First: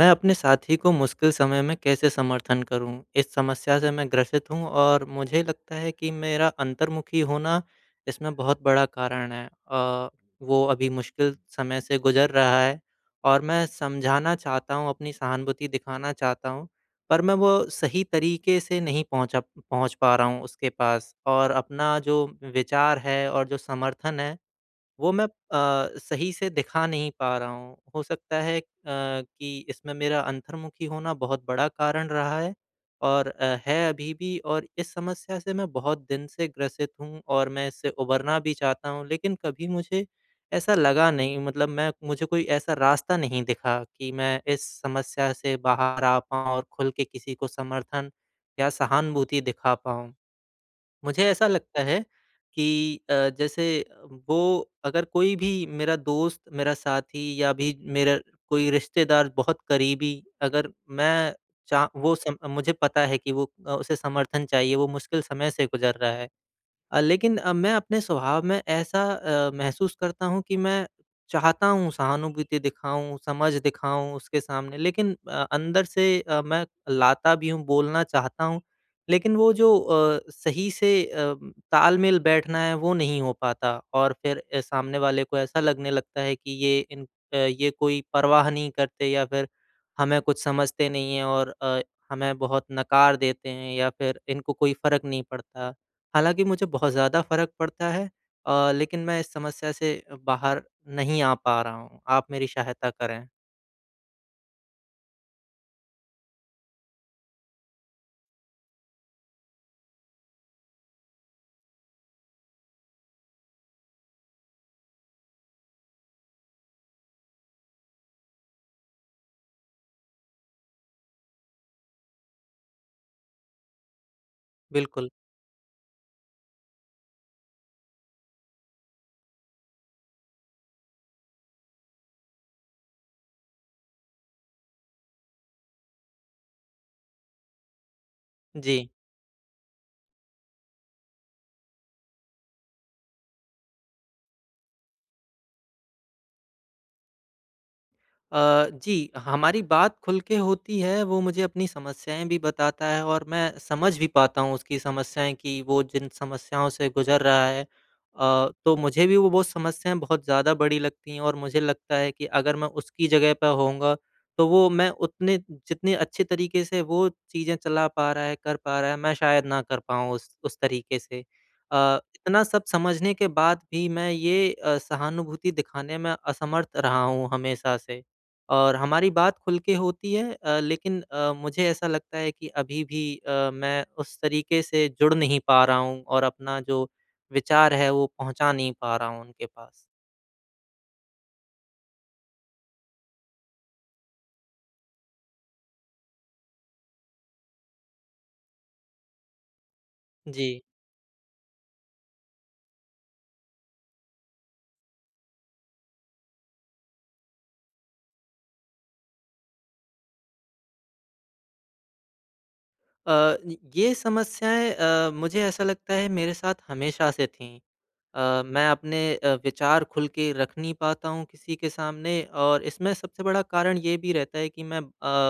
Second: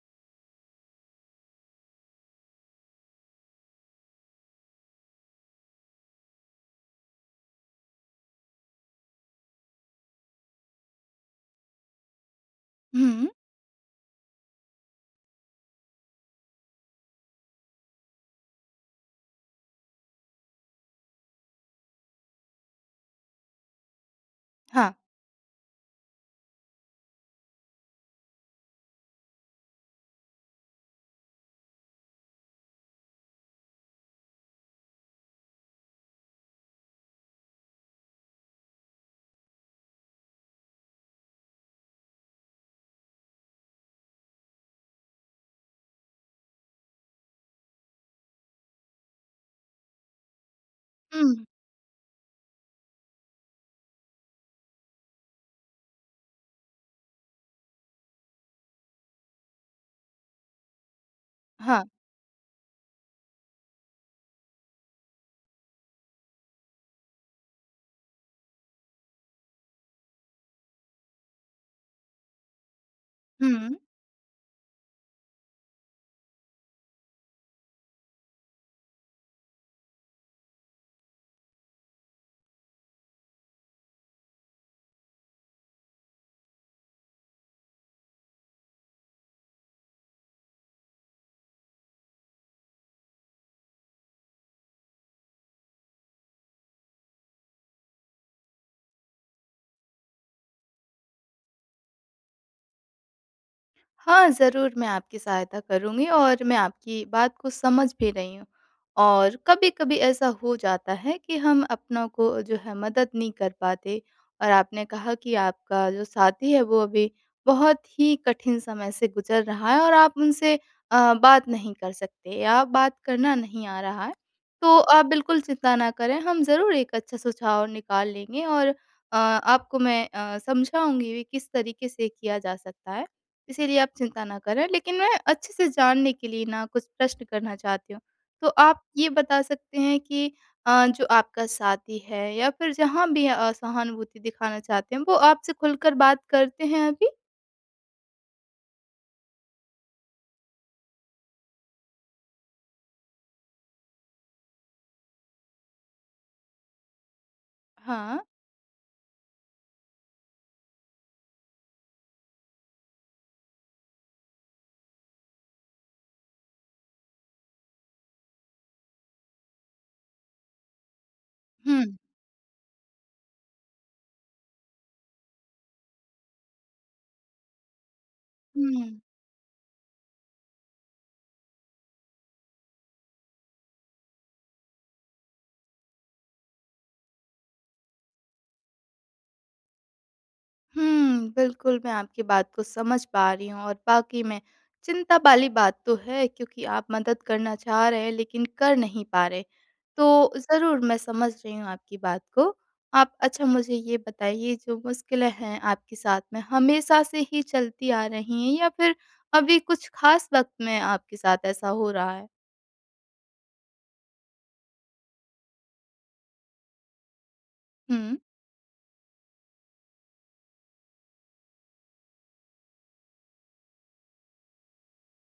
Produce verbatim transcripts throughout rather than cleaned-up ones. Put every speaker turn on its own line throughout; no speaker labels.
मैं अपने साथी को मुश्किल समय में कैसे समर्थन करूं? इस समस्या से मैं ग्रसित हूं और मुझे लगता है कि मेरा अंतर्मुखी होना इसमें बहुत बड़ा कारण है। अ, वो अभी मुश्किल समय से गुजर रहा है
हुँ,
और मैं समझाना चाहता हूं, अपनी सहानुभूति दिखाना चाहता हूं, पर मैं वो सही तरीके से नहीं पहुंचा पहुंच पा रहा हूं उसके पास और अपना जो विचार है और जो समर्थन है,
हाँ।
वो मैं अ, सही से दिखा नहीं पा रहा हूँ। हो सकता है अ, कि इसमें मेरा अंतर्मुखी होना बहुत बड़ा कारण रहा है और अ, है अभी भी और इस समस्या से मैं बहुत दिन से ग्रसित हूँ और मैं इससे उभरना भी चाहता हूँ, लेकिन कभी मुझे ऐसा लगा नहीं, मतलब मैं मुझे कोई ऐसा रास्ता नहीं दिखा कि मैं इस समस्या से बाहर आ पाऊँ और खुल के किसी को समर्थन या सहानुभूति दिखा पाऊँ। मुझे
हुँ,
ऐसा लगता है कि अ, जैसे वो, अगर कोई भी मेरा दोस्त, मेरा साथी या भी मेरा कोई रिश्तेदार बहुत करीबी, अगर मैं
हाँ,
चा वो सम मुझे पता है कि वो, अ, उसे समर्थन चाहिए, वो मुश्किल समय से गुज़र रहा है। अ, लेकिन अ, मैं अपने स्वभाव में ऐसा अ, महसूस करता हूँ कि मैं चाहता हूँ सहानुभूति दिखाऊँ, समझ
हुँ।
दिखाऊँ उसके सामने, लेकिन अ, अंदर से अ, मैं लाता भी हूँ, बोलना चाहता हूँ, लेकिन वो जो अ, सही से अ, तालमेल बैठना है वो नहीं हो पाता और फिर अ, सामने वाले को ऐसा लगने लगता है कि ये इन अ, ये कोई परवाह नहीं करते या फिर हमें कुछ समझते नहीं हैं और अ, हमें बहुत नकार देते हैं या फिर इनको कोई फ़र्क नहीं पड़ता। हालाँकि मुझे बहुत ज़्यादा फ़र्क पड़ता है, अ, लेकिन मैं इस समस्या से बाहर नहीं आ पा रहा हूँ। आप मेरी सहायता करें।
हाँ, ज़रूर मैं आपकी सहायता करूँगी और मैं आपकी बात को समझ भी रही हूँ। और कभी-कभी ऐसा हो जाता है कि हम अपनों को जो है मदद नहीं कर पाते। और आपने कहा कि आपका जो साथी है वो अभी बहुत ही कठिन समय से गुज़र रहा है और आप उनसे अ, बात नहीं कर सकते या बात करना नहीं आ रहा है। तो आप
बिल्कुल।
बिल्कुल चिंता ना करें, हम ज़रूर एक अच्छा सुझाव निकाल लेंगे और अ, आपको मैं अ, समझाऊँगी भी किस तरीके से किया जा सकता है। इसीलिए आप चिंता ना करें। लेकिन मैं अच्छे से जानने के लिए ना कुछ प्रश्न करना चाहती हूँ। तो
जी।
आप ये बता सकते हैं कि अ, जो आपका साथी है या फिर जहाँ भी अ, सहानुभूति दिखाना चाहते हैं, वो आपसे खुलकर बात करते हैं अभी?
अ, जी, हमारी बात खुल के होती है, वो मुझे अपनी समस्याएँ भी बताता है और मैं समझ भी पाता हूँ उसकी समस्याएँ कि वो जिन समस्याओं से गुज़र रहा है। अ,
हाँ।
तो मुझे भी वो वो समस्याएँ बहुत ज़्यादा बड़ी लगती हैं और मुझे लगता है कि अगर मैं उसकी जगह पे होऊँगा, तो वो मैं उतने जितने अच्छे तरीके से वो चीज़ें चला पा रहा है, कर पा रहा है, मैं शायद ना कर पाऊँ उस उस तरीके से।
हुँ,
अ, इतना सब समझने के बाद भी मैं ये अ, सहानुभूति दिखाने में असमर्थ रहा हूँ हमेशा से। और
हुँ।
हमारी बात खुल के होती है, अ, लेकिन अ, मुझे ऐसा लगता है कि अभी भी अ, मैं उस तरीके से जुड़ नहीं पा रहा हूँ और अपना जो विचार है वो पहुँचा नहीं पा रहा हूँ उनके पास।
हुँ, बिल्कुल, मैं आपकी बात को समझ पा रही हूँ और वाक़ई में चिंता वाली बात तो है, क्योंकि आप मदद करना चाह रहे हैं लेकिन कर नहीं पा रहे। तो
जी।
ज़रूर मैं समझ रही हूँ आपकी बात को। आप अच्छा मुझे ये बताइए, जो मुश्किलें हैं आपके साथ में हमेशा से ही चलती आ रही हैं या फिर अभी कुछ ख़ास वक़्त में आपके साथ ऐसा हो रहा है?
अ, ये समस्याएँ अ, मुझे ऐसा लगता है मेरे साथ हमेशा से थी।
हुँ,
अ, मैं अपने अ, विचार खुल के रख नहीं पाता हूँ किसी के सामने और इसमें सबसे बड़ा कारण ये भी रहता है कि मैं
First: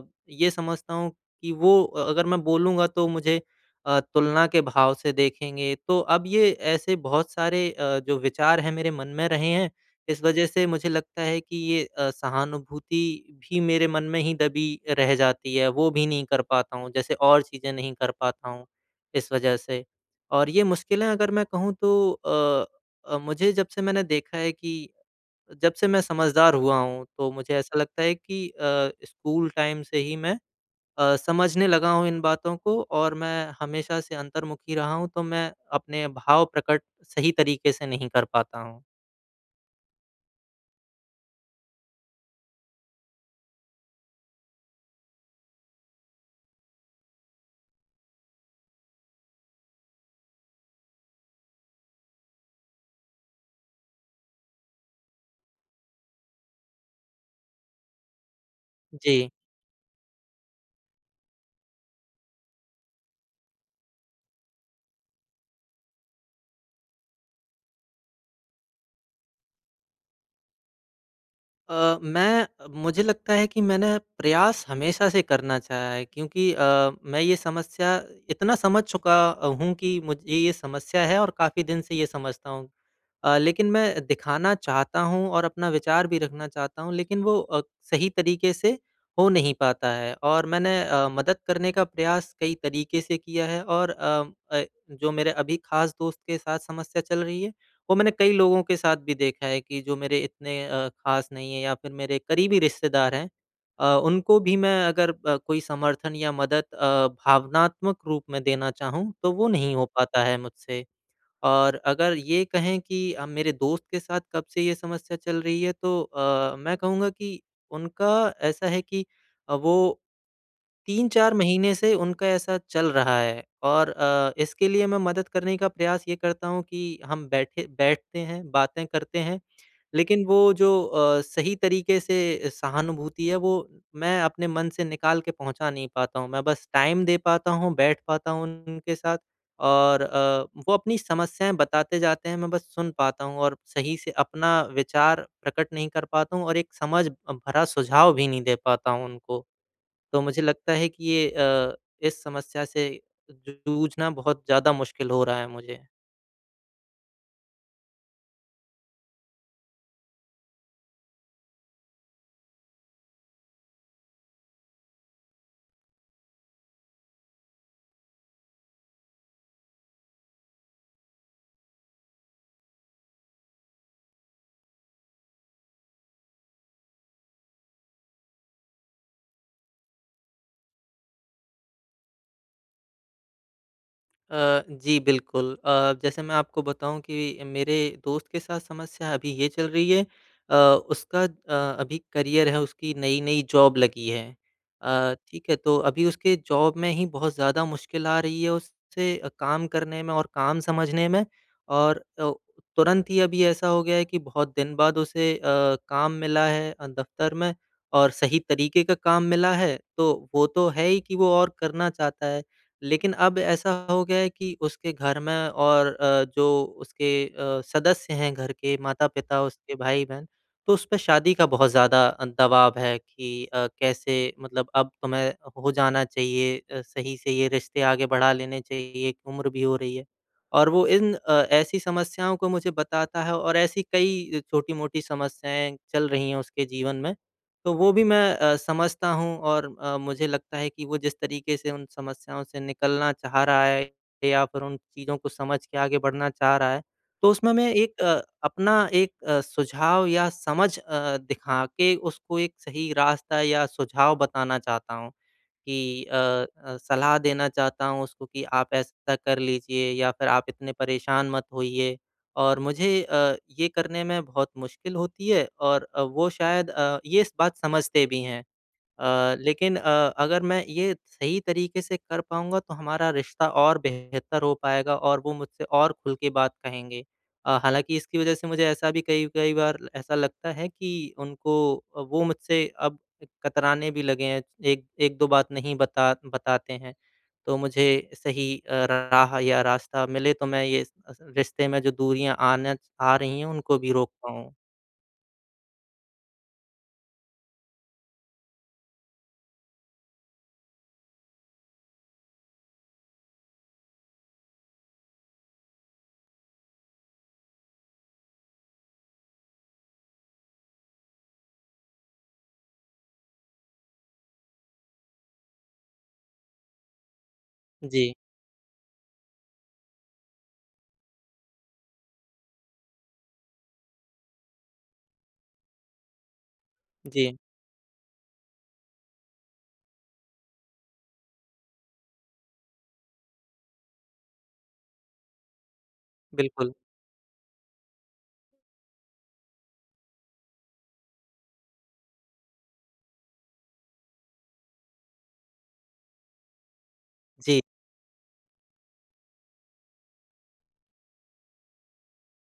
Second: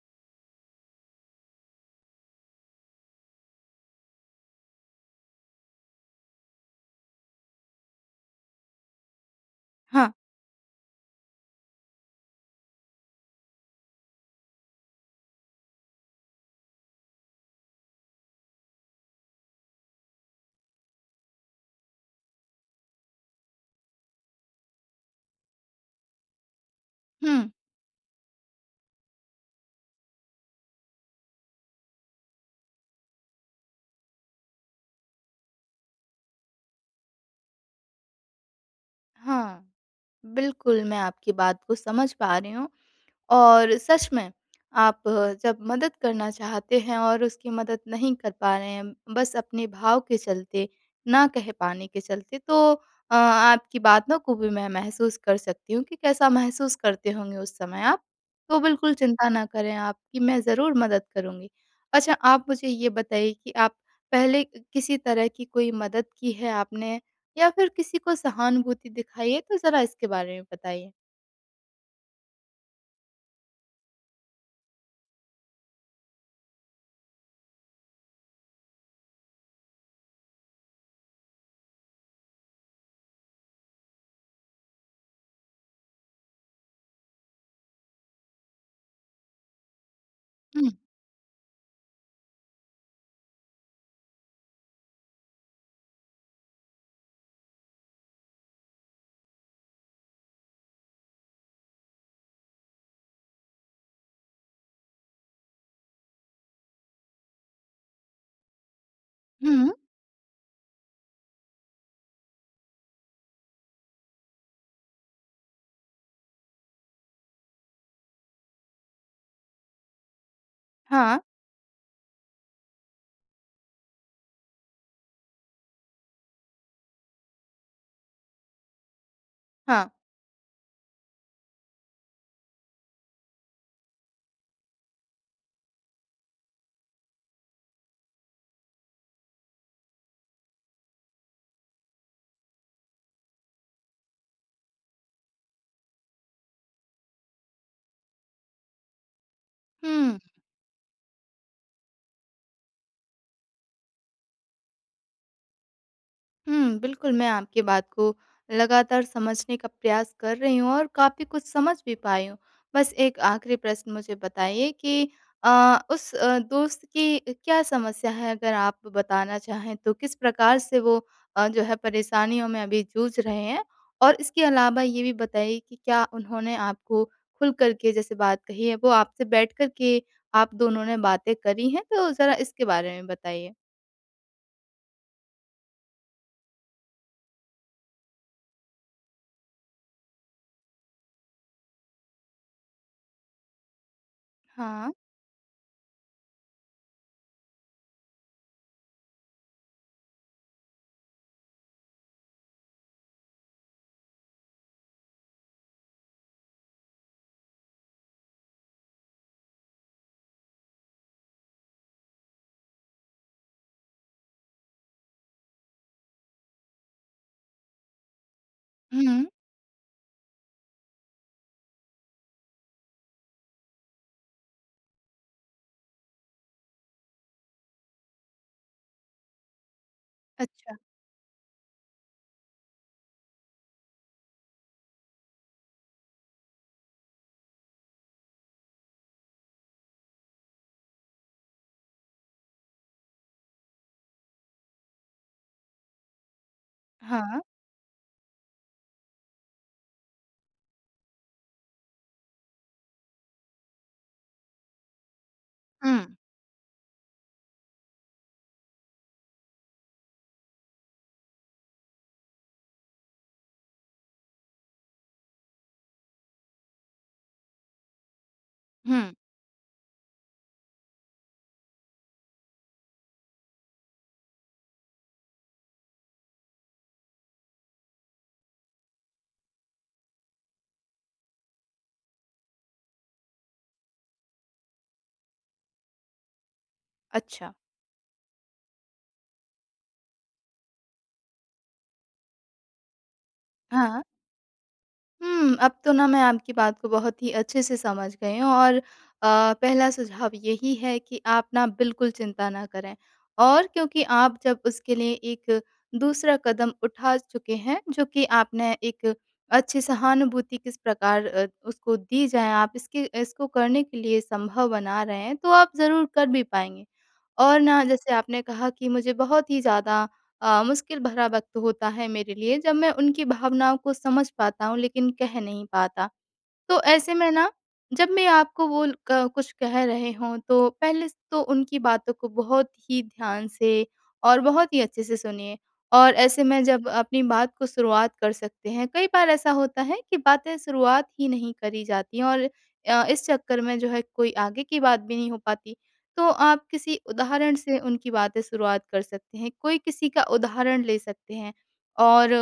अ, ये समझता हूँ कि वो, अ, अगर मैं बोलूँगा तो मुझे अ, तुलना के भाव से देखेंगे। तो अब ये ऐसे बहुत सारे अ, जो विचार हैं मेरे मन में रहे हैं,
हाँ,
इस वज़ह से मुझे लगता है कि ये अ, सहानुभूति भी मेरे मन में ही दबी रह जाती है, वो भी नहीं कर पाता हूँ, जैसे और चीज़ें नहीं कर पाता हूँ, इस वज़ह से। और ये मुश्किलें अगर मैं कहूँ तो अ अ, मुझे जब से मैंने देखा है कि जब से मैं समझदार हुआ हूँ, तो
हुँ,
मुझे ऐसा लगता है कि अ, स्कूल टाइम से ही मैं अ, समझने लगा हूँ इन बातों को और मैं हमेशा से अंतर्मुखी रहा हूँ, तो मैं अपने भाव प्रकट सही तरीके से नहीं कर पाता हूँ।
हाँ। बिल्कुल, मैं आपकी बात को समझ पा रही हूँ। और सच में, आप जब मदद करना चाहते हैं और उसकी मदद नहीं कर पा रहे हैं, बस अपने भाव के चलते, ना कह पाने के चलते, तो अ, आपकी बातों को भी मैं महसूस कर सकती हूँ कि कैसा महसूस करते होंगे उस समय आप। तो बिल्कुल चिंता
जी।
ना करें आप, कि मैं ज़रूर मदद करूँगी। अच्छा, आप मुझे ये बताइए कि आप पहले किसी तरह की कोई मदद की है आपने, या फिर किसी को सहानुभूति दिखाई है? तो ज़रा इसके बारे में बताइए।
अ, मैं, मुझे लगता है कि मैंने प्रयास हमेशा से करना चाहा है क्योंकि अ, मैं ये समस्या इतना समझ चुका हूँ कि मुझे ये समस्या है और काफ़ी दिन से ये समझता हूँ। अ, लेकिन मैं दिखाना चाहता हूँ और अपना विचार भी रखना चाहता हूँ, लेकिन वो अ, सही तरीके से हो नहीं पाता है और
हुँ,
मैंने अ, मदद करने का प्रयास कई तरीके से किया है और अ अ, जो मेरे अभी खास दोस्त के साथ समस्या चल रही है, वो मैंने कई लोगों के साथ भी देखा है कि जो मेरे इतने अ, खास नहीं है या फिर मेरे करीबी रिश्तेदार हैं। अ, उनको भी मैं अगर अ, कोई समर्थन या मदद अ, भावनात्मक रूप में देना चाहूँ, तो वो
हुँ।
नहीं हो पाता है मुझसे। और अगर ये कहें कि अ, मेरे दोस्त के साथ कब से ये समस्या चल रही है तो अ, मैं कहूँगा कि उनका ऐसा है कि अ, वो
हाँ,
तीन चार महीने से उनका ऐसा चल रहा है और अ, इसके लिए मैं मदद करने का प्रयास ये करता हूँ कि हम बैठे बैठते हैं, बातें करते हैं,
हाँ।
लेकिन वो जो अ, सही तरीके से सहानुभूति है वो मैं अपने मन से निकाल के पहुँचा नहीं पाता हूँ। मैं बस टाइम दे पाता हूँ, बैठ पाता हूँ उनके साथ और अ, वो अपनी समस्याएँ बताते जाते हैं, मैं बस सुन पाता हूँ और सही से अपना विचार प्रकट नहीं कर पाता हूँ और एक समझ भरा सुझाव भी नहीं दे पाता हूँ उनको।
हुँ,
तो मुझे लगता है कि ये अ, इस समस्या से जूझना बहुत ज़्यादा मुश्किल हो रहा है मुझे।
हुँ, बिल्कुल, मैं आपकी बात को लगातार समझने का प्रयास कर रही हूँ और काफ़ी कुछ समझ भी पाई हूँ। बस एक आखिरी प्रश्न मुझे बताइए कि अ, उस अ, दोस्त की क्या समस्या है, अगर आप बताना चाहें तो? किस प्रकार से वो अ, जो है परेशानियों में अभी जूझ रहे हैं? और इसके अलावा ये भी बताइए कि क्या उन्होंने आपको खुल कर के जैसे बात कही है, वो आपसे बैठ कर के आप दोनों ने बातें करी हैं? तो ज़रा इसके बारे में बताइए।
अ, जी बिल्कुल। अ, जैसे मैं आपको बताऊँ कि मेरे दोस्त के साथ समस्या अभी ये चल रही है, अ, उसका अ, अभी करियर है, उसकी नई-नई जॉब लगी है।
हाँ।
अ, ठीक है, तो अभी उसके जॉब में ही बहुत ज़्यादा मुश्किल आ रही है उससे, अ, काम करने में और काम समझने में और अ, तुरंत ही अभी ऐसा हो गया है कि बहुत दिन बाद उसे अ, काम मिला है अ, दफ़्तर में और सही तरीके का काम मिला है, तो वो तो है ही कि वो और करना चाहता है। लेकिन अब ऐसा हो गया है कि उसके घर में और अ, जो उसके अ, सदस्य हैं घर के,
हुँ,
माता-पिता, उसके भाई-बहन, तो उस पे शादी का बहुत ज़्यादा अ, दबाव है कि अ, कैसे, मतलब अब तुम्हें हो जाना चाहिए, अ, सही से ये रिश्ते आगे बढ़ा लेने चाहिए, उम्र भी हो रही है। और
अच्छा।
वो इन अ, ऐसी समस्याओं को मुझे बताता है और ऐसी कई छोटी-मोटी समस्याएँ चल रही हैं उसके जीवन में। तो वो भी मैं अ, समझता हूँ और अ, मुझे लगता है कि वो जिस तरीके से उन समस्याओं से निकलना चाह रहा है या फिर उन चीज़ों को समझ के आगे बढ़ना चाह रहा है, तो
हाँ।
उसमें मैं एक अ, अपना एक अ, सुझाव या समझ अ, दिखा के उसको एक सही रास्ता या सुझाव बताना चाहता हूँ
हुँ,
कि अ अ, सलाह देना चाहता हूँ उसको कि आप ऐसा कर लीजिए या फिर आप इतने परेशान मत होइए। और मुझे अ, ये करने में बहुत मुश्किल होती है और अ, वो शायद अ, ये इस बात समझते भी हैं।
हुँ।
अ, लेकिन अ, अगर मैं ये सही तरीके से कर पाऊँगा तो हमारा रिश्ता और बेहतर हो पाएगा और वो मुझसे और खुल के बात कहेंगे। अ, हालाँकि इसकी वज़ह से मुझे ऐसा भी कई-कई बार ऐसा लगता है कि उनको, अ, वो मुझसे अब कतराने भी लगे हैं। एक 1-2 बात नहीं बता बताते हैं।
अच्छा।
तो मुझे सही अ, राह या रास्ता मिले तो मैं ये अस रिश्ते में जो दूरियाँ आना आ रही हैं उनको भी
हाँ।
रोक पाऊँ।
हुँ, अब तो ना, मैं आपकी बात को बहुत ही अच्छे से समझ गई हूँ। और अ, पहला सुझाव यही है कि आप ना बिल्कुल चिंता ना करें, और क्योंकि आप जब उसके लिए एक दूसरा कदम उठा चुके हैं, जो कि आपने एक अच्छी सहानुभूति किस प्रकार अ, उसको दी जाए, आप इसके इसको करने के लिए संभव बना रहे हैं, तो आप ज़रूर कर भी पाएँगे। और ना, जैसे
जी,
आपने कहा कि मुझे बहुत ही ज़्यादा अ, मुश्किल भरा वक़्त होता है मेरे लिए जब मैं उनकी भावनाओं को समझ पाता हूँ, लेकिन कह नहीं पाता। तो ऐसे में
जी।
ना, जब मैं आपको वो ल- क कुछ कह रहे हों, तो पहले से तो उनकी बातों को बहुत ही ध्यान से और बहुत ही अच्छे से सुनिए। और ऐसे में
बिल्कुल।
जब अपनी बात को शुरुआत कर सकते हैं, कई बार ऐसा होता है कि बातें शुरुआत ही नहीं करी जाती हैं, और अ, इस चक्कर में जो है कोई आगे की बात भी नहीं हो पाती। तो आप किसी उदाहरण
जी,
से उनकी बातें शुरुआत कर सकते हैं, कोई किसी का उदाहरण ले सकते हैं, और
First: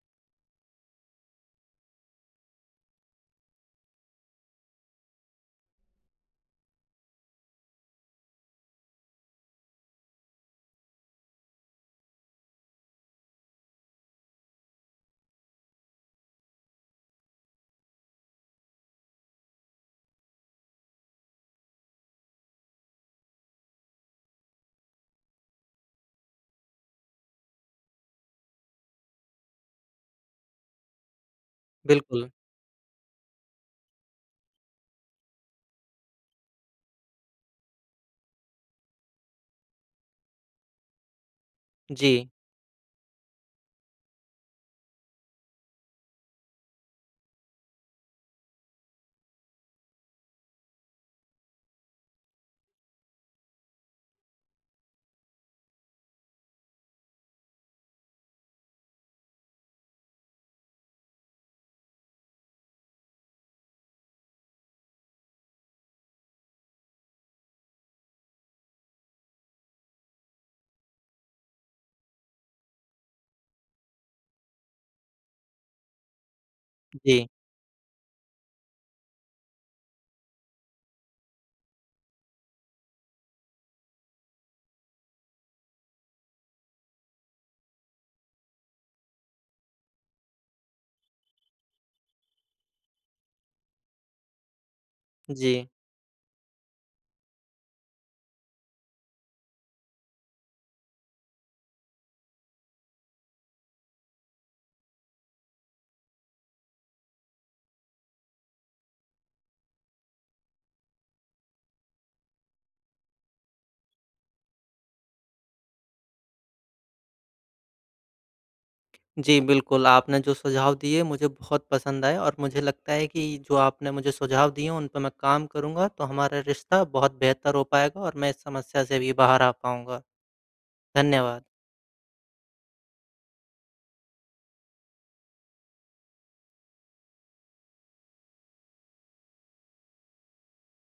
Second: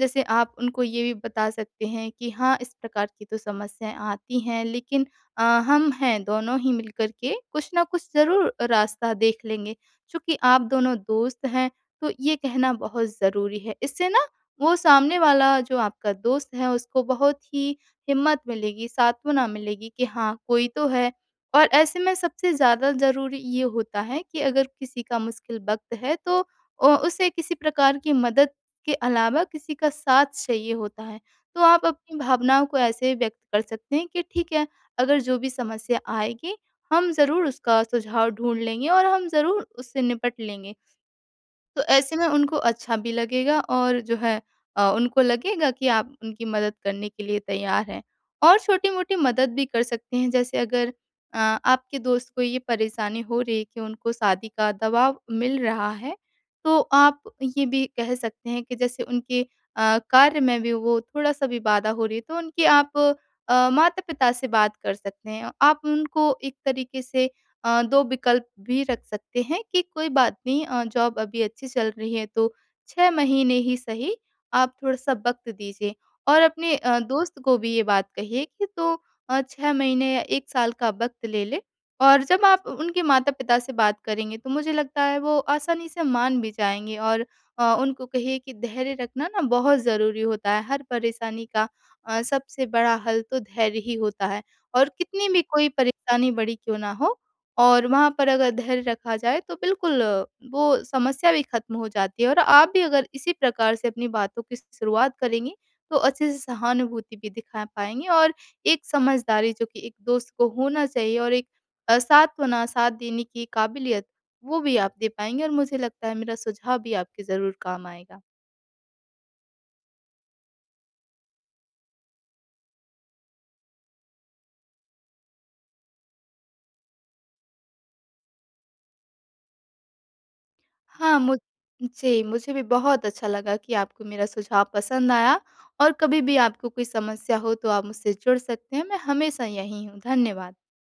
जैसे आप उनको ये भी बता सकते हैं कि हाँ, इस प्रकार की तो समस्याएँ आती हैं, लेकिन अ, हम हैं दोनों ही मिलकर के कुछ न कुछ ज़रूर रास्ता देख लेंगे। चूँकि आप दोनों दोस्त हैं, तो ये कहना बहुत ज़रूरी है। इससे ना, वो सामने वाला जो आपका दोस्त है, उसको बहुत ही हिम्मत मिलेगी, सांत्वना मिलेगी कि हाँ, कोई तो है। और ऐसे में सबसे ज़्यादा ज़रूरी ये होता है कि अगर किसी का मुश्किल वक़्त है, तो अ, उसे किसी प्रकार की मदद के अलावा किसी का साथ चाहिए होता है। तो आप अपनी
बिल्कुल।
भावनाओं को ऐसे व्यक्त कर सकते हैं कि ठीक है, अगर जो भी समस्या आएगी, हम ज़रूर उसका सुझाव ढूँढ लेंगे और हम ज़रूर उससे निपट लेंगे। तो ऐसे में
जी,
उनको अच्छा भी लगेगा, और जो है अ, उनको लगेगा कि आप उनकी मदद करने के लिए तैयार हैं। और छोटी-मोटी मदद भी कर सकते हैं, जैसे अगर अ, आपके दोस्त को ये परेशानी हो रही है कि उनको शादी का दबाव मिल रहा है, तो आप ये भी कह सकते हैं कि जैसे उनके अ, कार्य में भी वो थोड़ा-सा भी बाधा हो रही है, तो उनकी आप अ, माता-पिता से बात कर सकते हैं। आप उनको एक तरीके से अ, दो विकल्प भी रख सकते हैं कि कोई बात नहीं, अ, जॉब अभी अच्छी चल रही है तो छह महीने ही सही, आप थोड़ा-सा वक़्त दीजिए। और अपने अ,
जी।
दोस्त को भी ये बात कहिए कि तू अ, छह महीने या एक साल का वक़्त ले ले, और जब आप उनके माता-पिता से बात करेंगे तो मुझे लगता है वो आसानी से मान भी जाएँगे। और अ, उनको कहिए कि धैर्य रखना ना बहुत ज़रूरी होता है। हर परेशानी का अ, सबसे बड़ा हल तो धैर्य ही होता है, और कितनी भी
जी।
कोई परेशानी बड़ी क्यों ना हो, और वहाँ पर अगर धैर्य रखा जाए, तो बिल्कुल अ, वो समस्या भी खत्म हो जाती है। और आप भी अगर इसी प्रकार से अपनी बातों की शुरुआत करेंगी, तो अच्छे से सहानुभूति भी दिखा पाएंगी, और एक समझदारी जो कि एक दोस्त को होना चाहिए, और एक अ, सांत्वना साथ देने की काबिलियत वो भी आप दे पाएंगे, और मुझे लगता है मेरा सुझाव भी आपके ज़रूर काम आएगा।
जी, बिल्कुल, आपने जो सुझाव दिए मुझे बहुत पसंद आए और मुझे लगता है कि जो आपने मुझे सुझाव दिए उन पे मैं काम करूँगा तो हमारा रिश्ता बहुत बेहतर हो पाएगा और मैं इस समस्या से भी बाहर आ पाऊँगा।
हाँ, मुझ
धन्यवाद।
जी, मुझे भी बहुत अच्छा लगा कि आपको मेरा सुझाव पसंद आया, और कभी भी आपको कोई समस्या हो तो आप मुझसे जुड़ सकते हैं। मैं हमेशा यहीं हूँ। धन्यवाद।